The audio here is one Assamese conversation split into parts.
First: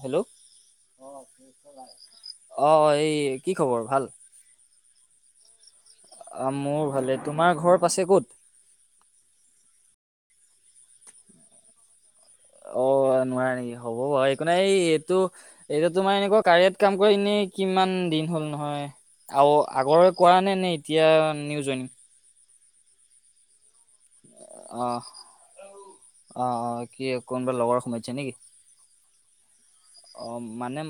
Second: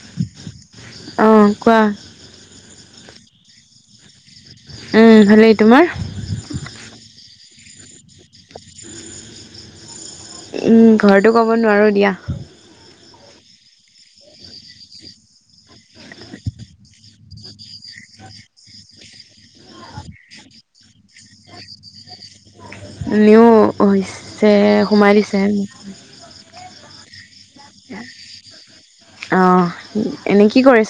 হেল্ল' অ' অ' এই। কি খবৰ ভাল। উম, ভালেই তোমাৰ? অ মোৰ ভালে তোমাৰ ঘৰ পাছে ক'ত। উম, ঘৰতো ক'ব নোৱাৰো দিয়া। অ' নোৱাৰা নেকি হ'ব বাৰু সেইকাৰণে এই এইটো এইটো তোমাৰ এনেকুৱা কাৰিয়াত কাম কৰি এনেই কিমান দিন। [unintelligible] আগৰ কৰা নে নে এতিয়া নিউ জইন। নিও হৈছে, অ সোমাই দিছে। অ অ কি কোনোবা লগৰ সোমাইছে নেকি অহ। অ' মানে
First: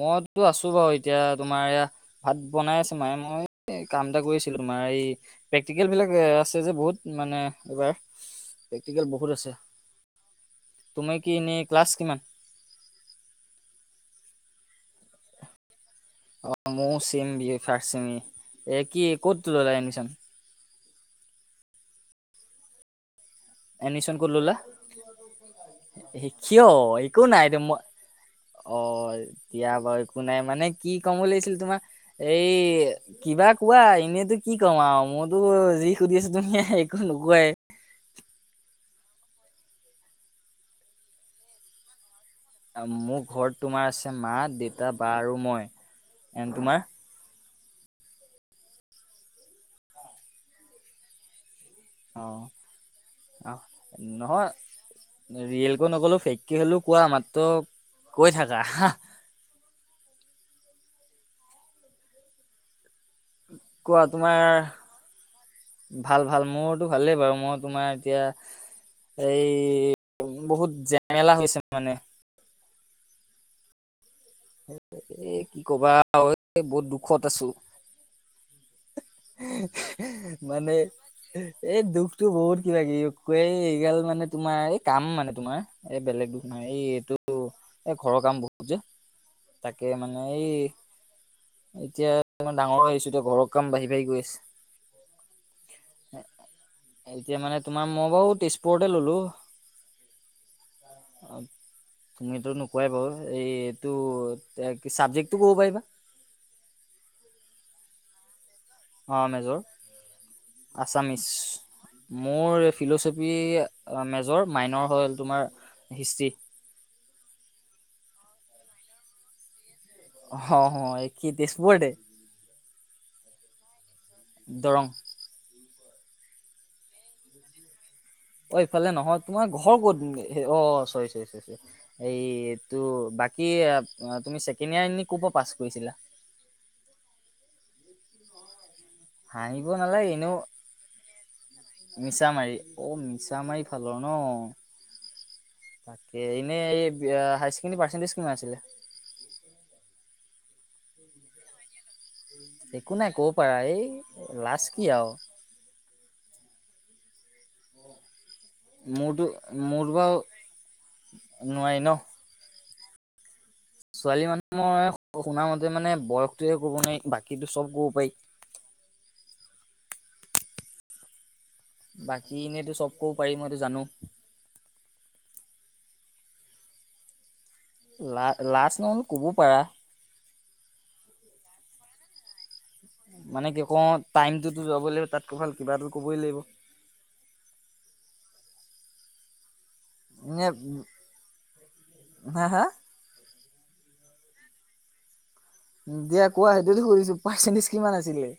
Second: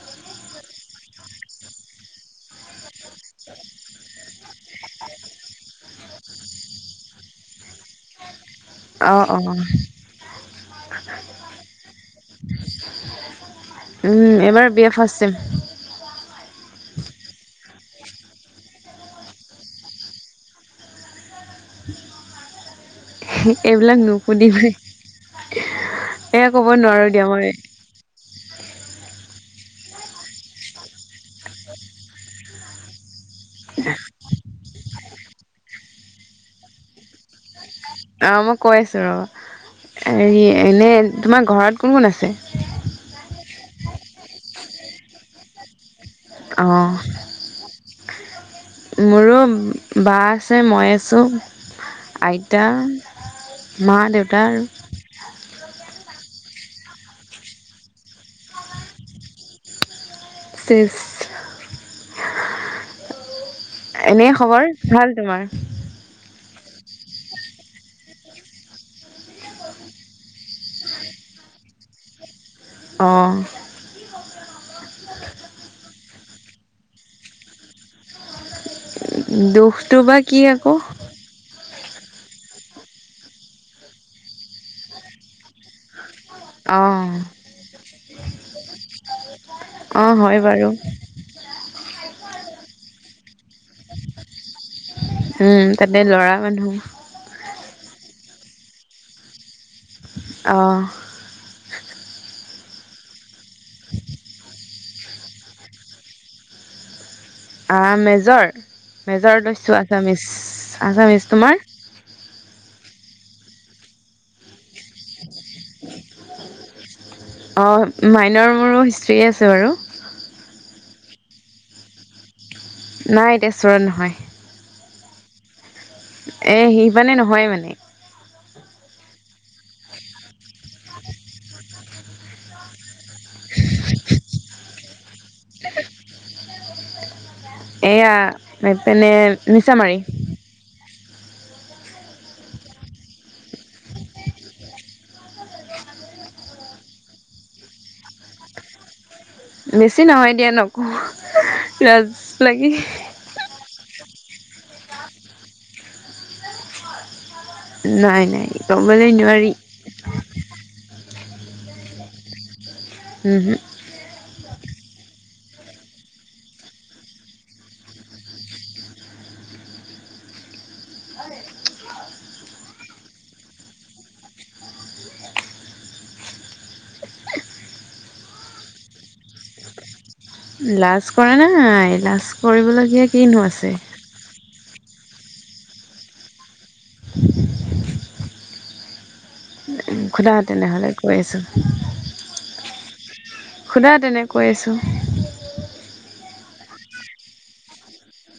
মইতো আছো। বাৰু এতিয়া তোমাৰ এয়া ভাত বনাই আছে মায়ে মই। কাম এটা কৰিছিলো, তোমাৰ এই প্ৰেক্টিকেল বিলাক আছে যে বহুত মানে এইবাৰ। প্ৰেক্টিকেল অ', বহুত আছে অ', তুমি কি এনেই ক্লাছ কিমান। এবাৰ বি এ ফাৰ্ষ্ট চেম। অ' মইও চেম বি ফাৰ্ষ্ট চেমে এ কি ক'ত ল'লা এডমিশ্যন। এইবিলাক এডমিশ্যন ক'ত ল'লা? নুশুধিবাই। কিয় একো নাই মই অ'। এতিয়া বাৰু একো নাই মানে কি ক'ম লাগিছিল তোমাৰ এই কিবা কোৱা এনেইতো কি ক'ম আৰু মইতো যি সুধিছো তুমি একো নোকোৱাই। অ' মই কৈ আছো ৰ হেৰি এনে তোমাৰ ঘৰত কোন কোন আছে। মোৰ ঘৰত তোমাৰ আছে মা দেউতা বা আৰু মই। এন তোমাৰ? অহ' মোৰো বা আছে মই আছোঁ। অ' অ' মা দেউতা নহয় আৰু ৰিয়েলকৈ নকলেও। ফ্ৰেইনক হ'লেও কোৱা মাত্ৰ কৈ থাকা। চেছ। কোৱা এনে তোমাৰ খবৰ ভাল তোমাৰ? ভাল। ভাল মোৰতো ভালেই বাৰু মই তোমাৰ এতিয়া। এই বহুত জেমেলা হৈছে মানে। অহ'। এ কি কবা আৰু বহুত দুখত আছো। দুখটো বা কি মানে আকৌ? এই দুখতটো বহুত কিবা কিব। এই এই গাল মানে তোমাৰ এই কাম মানে তোমাৰ এই বেলেগ দুখ মানে অহ। এই ঘৰৰ কাম বহুত যে। তাকে অ', মানে হয় এই বাৰু। এতিয়া মই ডাঙৰ হৈ আহিছো এতিয়া ঘৰৰ কাম বাঢ়ি বাঢ়ি গৈ আছে। উম, তাতে ল'ৰা মানুহ। এতিয়া মানে তোমাৰ মই বাৰু তেজপুৰতে ল'লো। অহ'। তুমিতো নোকোৱাই বাৰু এই এইটো চাবজেক্টটো ক'ব পাৰিবা। মেজৰ, মেজৰ লৈছো আচমিছ, আচামিছ আছামিছ তোমাৰ? মোৰ ফিল'চফি মেজৰ মাইনৰ হ'ল তোমাৰ হিষ্টি। অ', মাইনৰ মোৰো হিষ্ট্ৰীয়ে আছে বাৰু। অহ অ' এই কি তেছপুৰতেই? নাই তেছপুৰত নহয়। দৰং? এ সিপানে নহয় মানে। অ', ইফালে নহ অ', তোমাৰ ঘৰ ক'তনো? অ', চৰি চৰি চৰি এইটো বাকী তুমি ছেকেণ্ড ইয়াৰ এনে ক'ৰ পৰা পাছ কৰিছিলা? [inaudible] এইয়া এইপিনে হাঁহিব নিছামাৰি। মিছামাৰি অ' মিছমাৰি ফাল ন। তাকে এনেই হায়াৰ ছেকেণ্ডেৰী পাৰ্চেণ্টেজ কিমান আছিলে? বেছি নহয় দিয়া নকওঁ লাগে একো নাই ক'ব পাৰা এই লাজ কি আৰু। নাই নাই। ক'বলৈ মোৰতো নোৱাৰি মোৰতো বাৰু নোৱাৰি ন। উহো। ছোৱালী মানুহ মই শুনা মতে মানে বয়সটোয়ে ক'ব নোৱাৰি বাকীো চব ক'ব পাৰি। [inaudible] বাকী এনেইতো চব ক'ব পাৰি মইতো জানো। লা লাজ নহয়ও ক'ব পাৰা। লাজ কৰা নাই লাজ কৰিবলৈ মানে কি কওঁ টাইমটোত যাবই লাগিব তাতকো ভাল কিবা এটা ক'বই লাগিব। সুধা এনে তেনেহ'লে কৈ আছো। হা হা সুধা তেনেক কৈ আছো। দিয়া কোৱা সেইটোত সুধিছো পাৰ্চেণ্টেজ কিমান আছিলে?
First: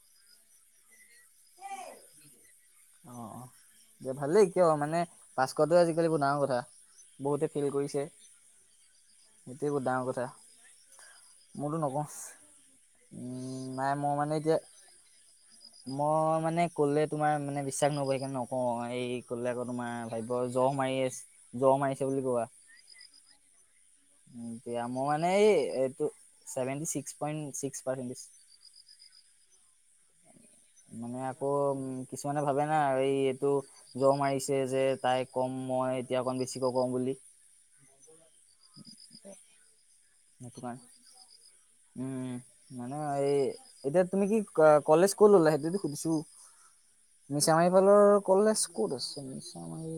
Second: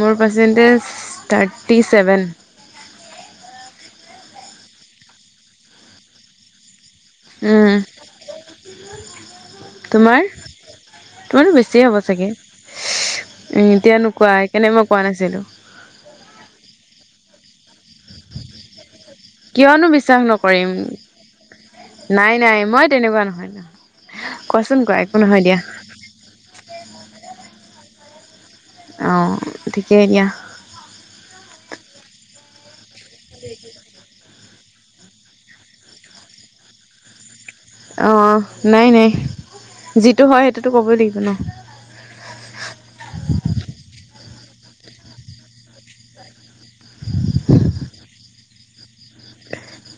মোৰ পাৰ্চেণ্টেজ থাৰ্টি চেভেন। অ', অ, ' ভালেই কিয় মানে পাচ কৰাটোয়ে আজিকালি ডাঙৰ কথা। বহুতে ফেইল কৰিছে। সেইটোয়ে বহুত ডাঙৰ তোমাৰ কথা। তোমাৰতো মোৰতো বেছিয়ে হ'ব নকওঁ চাগে? উম, নাই এতিয়ানো মই মানে কোৱা সেই এতিয়া কাৰণে মই কোৱা নাছিলো। মই মানে ক'লে তোমাৰ মানে বিশ্বাস নকৰিবা নকওঁ এই ক'লে আকৌ কিয়নো তোমাৰ বিশ্বাস ভাবিব জ্বৰ নকৰিম মাৰি আছে, জ্বৰ মাৰিছে নাই নাই মই তেনেকুৱা নহয় নহয়। কোৱাচোন দিয়া কোৱা মোৰ একো মানে এই দিয়া এইটো চেভেন্টি চিস্ক পাৰচেন্টেজ। অ', ঠিকেই দিয়া। মানে আকৌ উম কিছুমানে ভাবে না এই এইটো জ্বৰ মাৰি যে তাই ক'ম মই এতিয়া অকণ বেছিকৈ কম বুলি অ' নাই নাই যি [unintelligible] উম, মানে এই এতিয়া তুমি কি কলেজ ক'ত ল'লা সেইতো সুধিছো? মিছামাৰী ফালৰ কলেজ ক'ত আছে, মিছামাৰী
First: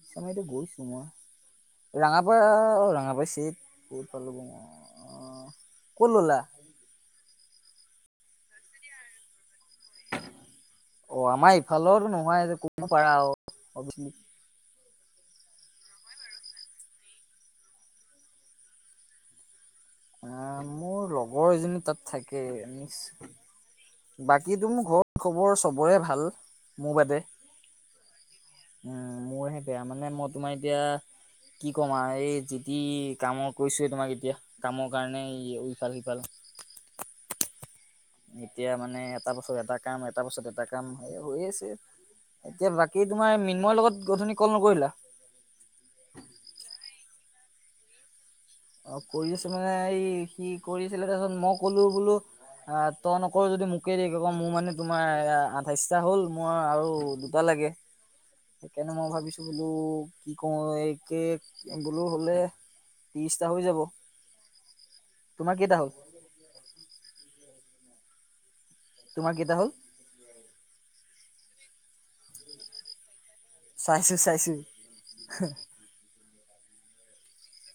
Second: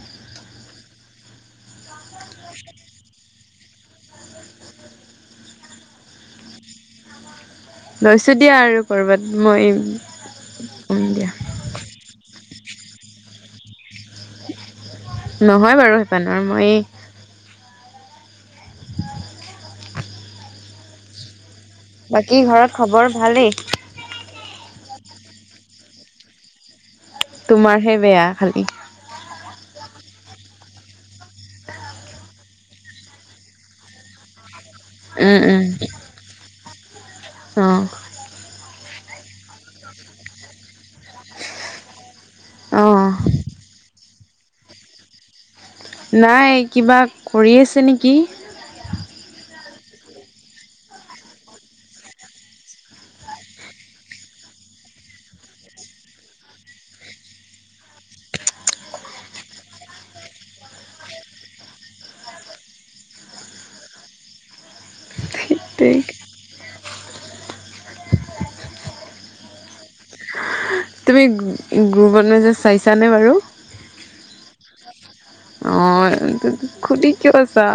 নিছামাৰিটো গৈছো মই। ৰঙাপাৰ অ' ৰঙাপাৰ চিনি [unintelligible] ক'ত ল'লা? লৈছো দিয়া আৰু ক'ৰবাত মই ক'ম অ, দিয়া ' আমাৰ ইফালতো নহয় যে ক'ব পাৰা আৰু অবিৱাচলি। নহয় বাৰু সেইফালৰ মই অ' মোৰ লগৰ এজনী তাত বাকী থাকে ঘৰত খবৰ নিশ্চয় ভালেই বাকী মোক ঘৰত খবৰ চবৰে ভাল। মোৰ বাদে তোমাৰহে বেয়া খালি। উম মোৰহে বেয়া মানে মই তোমাৰ এতিয়া কি ক'ম আৰু এই যি টি কামৰ কৰিছোৱে তোমাক এতিয়া কামৰ কাৰণে উম ইফাল সিফাল অহ' এতিয়া মানে এটা বছৰ এটা কাম এটা বছৰত এটা কাম সে হৈ আছে। এতিয়া বাকী অঁ তোমাৰ মিন্ময়ৰ লগত অথনি কল নকৰিলা? নাই কিবা কৰি আছে নেকি? অ' কৰি আছে মানে এই সি কৰিছিলে তাৰপিছত মই কলো বোলো অ' তই নকৰ যদি মোকে দেগে ক মোৰ মানে তোমাৰ আঠাইশটা হ'ল মই আৰু দুটা লাগে [unintelligible] সেইকাৰণে মই ভাবিছোঁ বোলো কি কওঁ এই কে বোলো হ'লে ত্ৰিছটা হৈ যাব তোমাৰ কেইটা হ'ল? তোমাৰ কেইটা হ'ল? তুমি গ্ৰুপন মেচেজ যে চাইছানে বাৰু চাইছো, চাইছো অ' খুলি কিয় আছা।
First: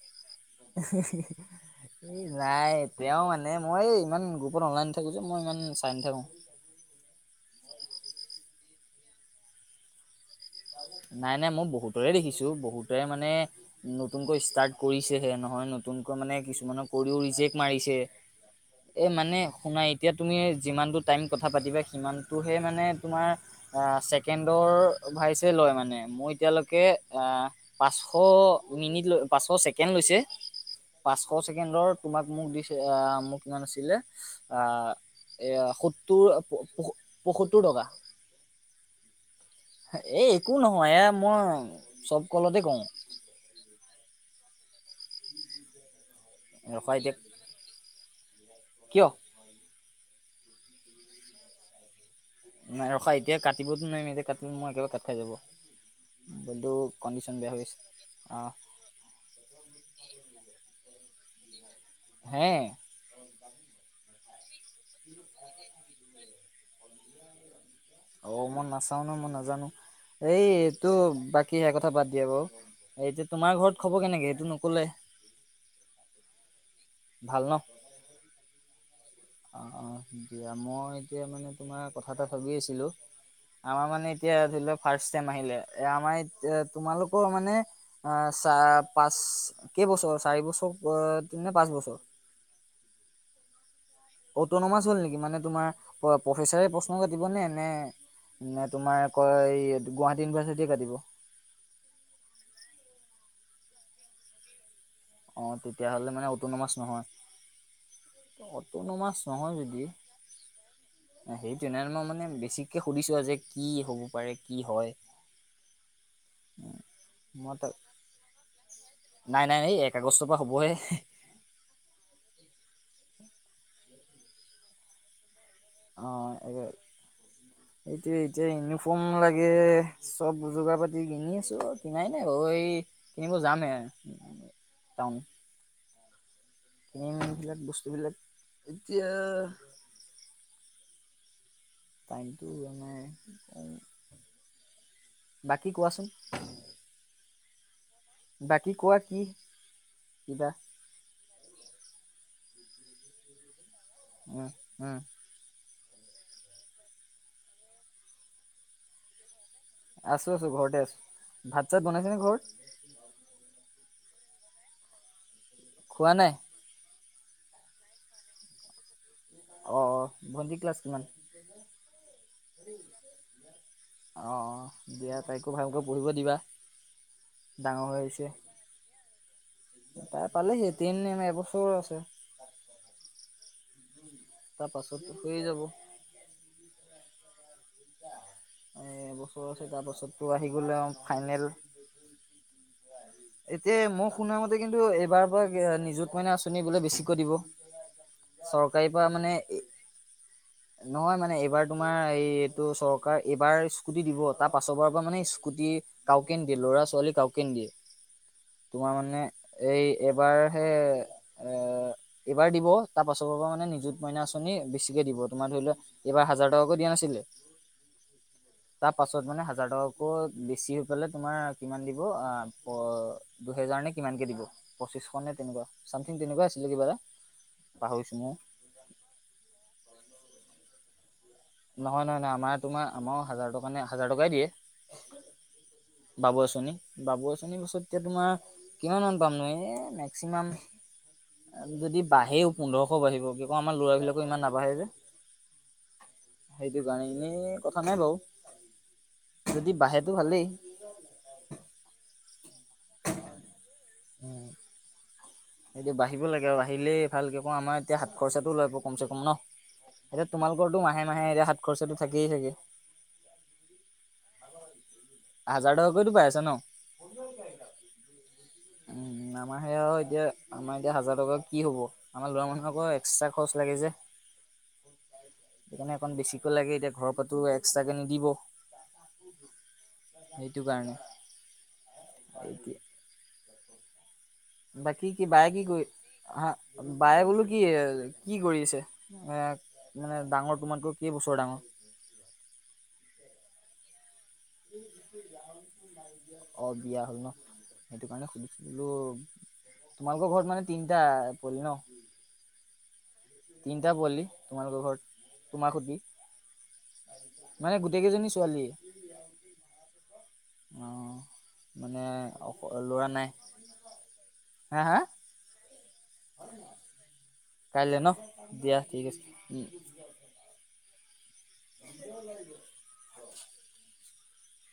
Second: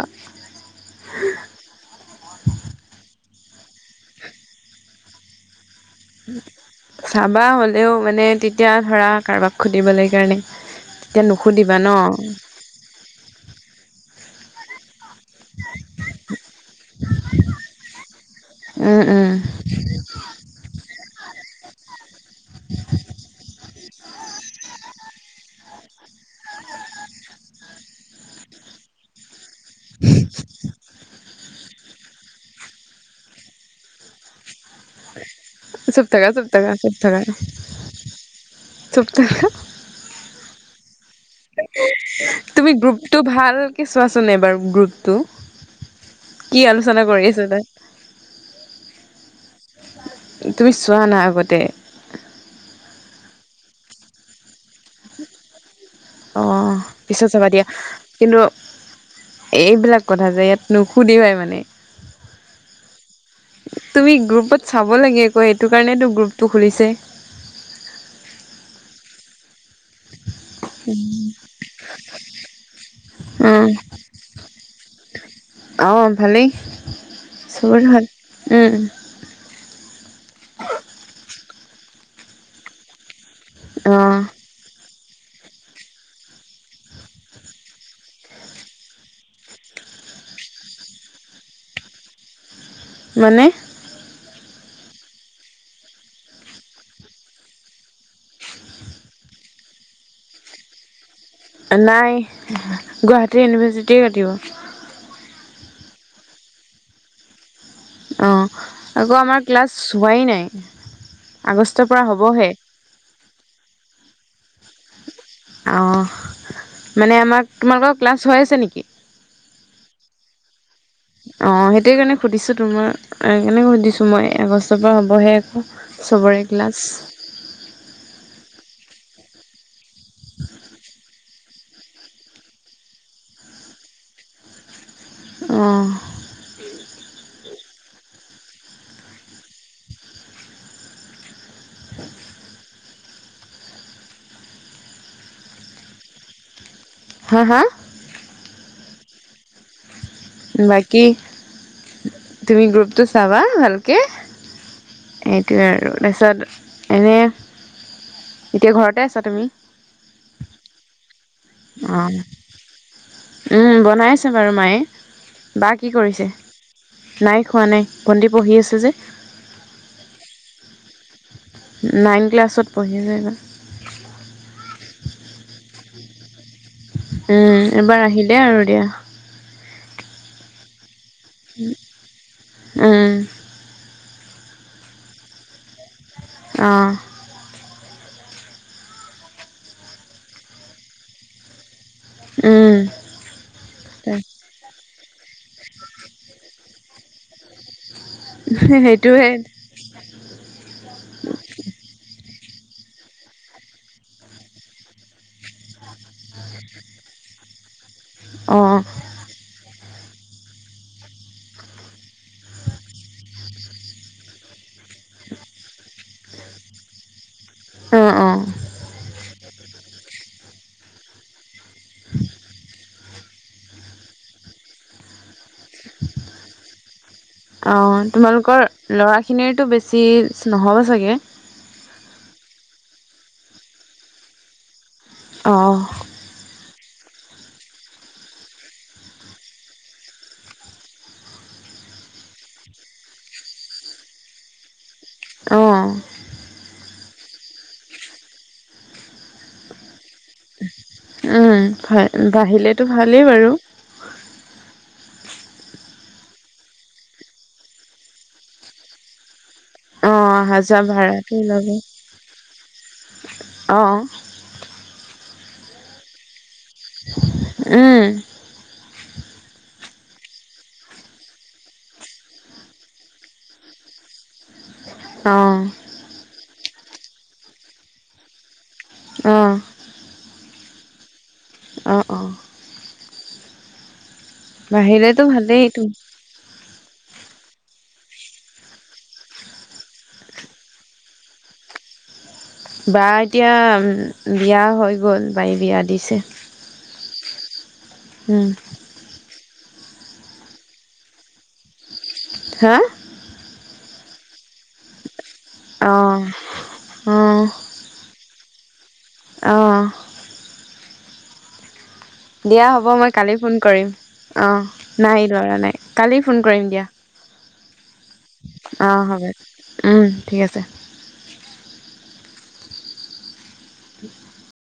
[unintelligible] এই নাই তেওঁ মানে মই ইমান গ্ৰুপত অনলাইন নাথাকো যে মই ইমান চাই নাথাকো। চাবা হ'লেও মানে তেতিয়া ধৰা কাৰোবাক সুধিবলৈ কাৰণে তেতিয়া নাই নাই মই নুসুধিবা ন বহুতৰে দেখিছো বহুতেৰে মানে নতুনকৈ ষ্টাৰ্ট কৰিছে এই নহয় নতুনকৈ মানে কিছুমানৰ কৰিও ৰিজেক্ট মাৰিছে। উম এ উম মানে শুনাাই এতিয়া তুমি যিমানটো টাইম কথা পাতিবা সিমানটোহে মানে তোমাৰ ছেকেণ্ডৰ লয় মানে মই এতিয়ালৈকে পাচশ মিনট, পাচশ ছেকেণ্ড লৈছে। পাঁচশ ছেকেণ্ডৰ তোমাক মোক দিছে, আহ মোক ইমান আছিলে আহ এ চুপ সত্তৰ থাকা চুপ থাকা চুপ থাকা পয়সত্তৰ টকা [unintelligible] এ একো নহয় এ মই চব কলতে তুমি কওঁ গ্ৰুপটো ভালক চোৱাচোন এবাৰ গ্ৰুপটো। কি ৰখা আলোচনা এতিয়া কৰি আছে তাত। কিয় তুমি চোৱা না আগতে। নাই ৰখা এতিয়া কাটিবতো নোৱাৰিম। এতিয়া কাটিলে মই একেবাৰে কাট খাই যাব। মোবাইলটো অ' পিছত কণ্ডিচন চাবা বেয়া হৈ দিয়া। আছে অ কিন্তু এইবিলাক কথা যে ইয়াত নুসুধিবাই মানে। হে তুমি গ্ৰুপত চাব লাগে আকৌ, সেইটো কাৰণেতো গ্ৰুপটো খুলিছে। অ মই নাচাও ন মই নাজানো এইটো বাকী সে কথা বাদ দিয়ে বাৰু। এতিয়া তোমাৰ ঘৰত খবৰ কেনেকে সেইটো নকলাই। অ', ভালেই ন চবৰে ভাল উম, অ অ দিয়া মই এতিয়া মানে তোমাৰ কথা এটা ভাবি আছিলোঁ, আমাৰ মানে অ', এতিয়া ধৰি লওক ফাৰ্ষ্ট চেম আহিলে, এ আমাৰ ই তোমালোকৰ মানে চা পাচ কেইবছৰ চাৰি বছৰ নে পাঁচ বছৰ? [unintelligible] মানে অটনমাছ হ'ল নেকি মানে তোমাৰ প্ৰফেচাৰে প্ৰশ্ন কাটিব নে নে নে তোমাৰ কৌ এই গুৱাহাটী ইউনিভাৰ্চিটি কাটিব। নাই গুৱাহাটী ইউনিভাৰ্চিটিয়ে কাটিব। অ' তেতিয়াহ'লে মানে অটনমাছ নহয়। অ' আকৌ অট'নমাছ আমাৰ নহয় ক্লাছ যদি হোৱাই নাই। সেইটো নহ আগষ্টৰ পৰা মই মানে হ'বহে বেছিকে সুধিছো আ যে কি হ'ব পাৰে কি হয়? অ', মানে আমাক মই তাক তোমালোকৰ ক্লাছ হৈ আছে নেকি? নাই নাই এই এক আগষ্টৰ পৰা হ'বহে অ' সেইটোয় কাৰণে সুধিছো তোমাৰ কেনেকৈ সুধিছোঁ, মই আগষ্টৰ পৰা হ'বহে। অ চবৰে এগিলাছ ফোন লাগে চব যোগাৰ পাতি কিনি ছো কিনাই নাই বাৰু, কিনিব যাম হে। অ', কমবিলাক বস্তুবিলাক এতিয়া পানীটো মানে বাকী কোৱাচোন হাঁ, হাঁ? বাকী কোৱা কি কিবা বাকী তুমি গ্ৰুপটো চাবা ভাল উম, উম, আৰু তাৰপিছত এনেই এতিয়া ঘৰতে আছা তুমি? আছো আছো ঘৰতে আছো ভাত চাত বনাইছে নে ঘৰত? উম, বনাইছে বাৰু মায়ে বা কি খোৱা কৰিছে? নাই নাই খোৱা নাই ভণ্টি পঢ়ি আছে যে। অ', অ', ভণ্টি ক্লাছ কিমান? নাইন ক্লাছত পঢ়ি [unintelligible] অঁ অঁ দিয়া তাইকো ভালকৈ পঢ়িব দিবা। উম, ডাঙৰ হৈ এবাৰ আহিছে আহিলেই আৰু দিয়া। তাই পালেহি তেতিনিম এবছৰ আছে। উম তাৰ পাছতটো হৈয়ে যাব। অ', এবছৰ আছে তাৰপাছততো আহি গ'লে ফাইনেল। উম। এতিয়া মই শুনা মতে কিন্তু, এইবাৰ পৰা নিজুত মইনা আঁচনি বোলে বেছিকৈ দিব। চৰকাৰী পৰা সেইটোৱে। মানে নহয় মানে এইবাৰ তোমাৰ এই ত' চৰকাৰ এইবাৰ স্কুটি দিব তাৰ পাছৰবাৰ পৰা মানে স্কুটি কাওকে নিদে ল'ৰা ছোৱালী কাও কেন দিয়ে অ তোমাৰ মানে এই এবাৰহে এ এইবাৰ দিব তাৰ পাছৰ পৰা মানে নিযুত মইনা আঁচনি বেছিকে দিব তোমাৰ ধৰি লোৱা, এইবাৰ হাজাৰ টকাকৈ দিয়া নাই ছিলে, অ অ তাৰ পাছত মানে হাজাৰ টকাতকৈ বেছি হৈ পেলাই তোমাৰ কিমান [unintelligible] দুহেজাৰ নে কিমানকে দিব পঁচিছশ নে তেনেকুৱা চামথিং তেনেকুৱা আছিলে কিবা এটা। অ', পাহৰিছো মই তোমালোকৰ ল'ৰাখিনিৰতো বেছি নহ'ব চাগে। নহয়-নহয়-নহয়, আমাৰ তোমাৰ আমাৰো হাজাৰ টকা নে হাজাৰ টকাই অ দিয়ে। বাবু আঁচনি। বাবু আঁচনিৰ পাছত এতিয়া তোমাৰ কিমানমান পামনো এই মেক্সিমাম যদি বাঢ়েও পোন্ধৰশ বাঢ়িব কি ক আমাৰ লৰা বিলাকৰ ইমান নাবাঢ়ে যে। অ', সেইটো কাৰণে এনেই কথা নাই বাৰু যদি বাঢ়েটো ভালেই। উম, ভাল বাঢ়িলেতো ভালেই বাৰু। এয়া বাঢ়িব লাগে আৰু বাঢ়িলেই ভালকে ক আমাৰ এতিয়া সাত খৰচাটো ওলাব কমচে কম ন? অ এতিয়া অহা যোৱা তোমালোকৰটো মাহে মাহে, ভাড়াটো এতিয়া সাত ওলাব খৰচাটো থাকিয়েই চাগে। অ হাজাৰ টকাকৈতো পাই আছা ন? উম, উম, আমাৰ সেয়া আৰু এতিয়া আমাৰ এতিয়া হাজাৰ টকা কি হ'ব, আমাৰ লৰা মানুহ আকৌ এক্সট্ৰা খৰচ লাগে যে। [inaudible] অ সেইকাৰণে অকণ বেছিকৈ লাগে এতিয়া ঘৰৰ পৰাটো এক্সট্ৰাকে নিদিব। অ', সেইটো কাৰণে। অ', অ', বা কি বাহিলেতো কি বায়ে কি ভালেইটো কৰি হা বায়ে বোলো কি কি কৰি আছে, এ মানে ডাঙৰ তোমাতকৈ কেই বছৰ ডাঙৰ? বা এতিয়া বিয়া হৈ গ'ল, বাৰী বিয়া দিছে। অ বিয়া হ'ল ন সেইটো কাৰণে উম সুধিছিলোঁ, তোমালোকৰ ঘৰত মানে তিনটা পোৱালী ন'? হাঁ? তিনিটা পোৱালী তোমালোকৰ ঘৰত? তোমাৰ সতি অ', অ', মানে গোটেই কেইজনী ছোৱালী অ', অ', মানে অক দিয়া হ'ব ল'ৰা মই নাই কালি ফোন কৰিম অ', হা হা নাই ল'ৰা নাই। কালি ফোন কৰিম দিয়া। কাইলৈ ন দিয়া ঠিক অ', আছে হ'ব উম, ঠিক আছে। [unintelligible] [inaudible]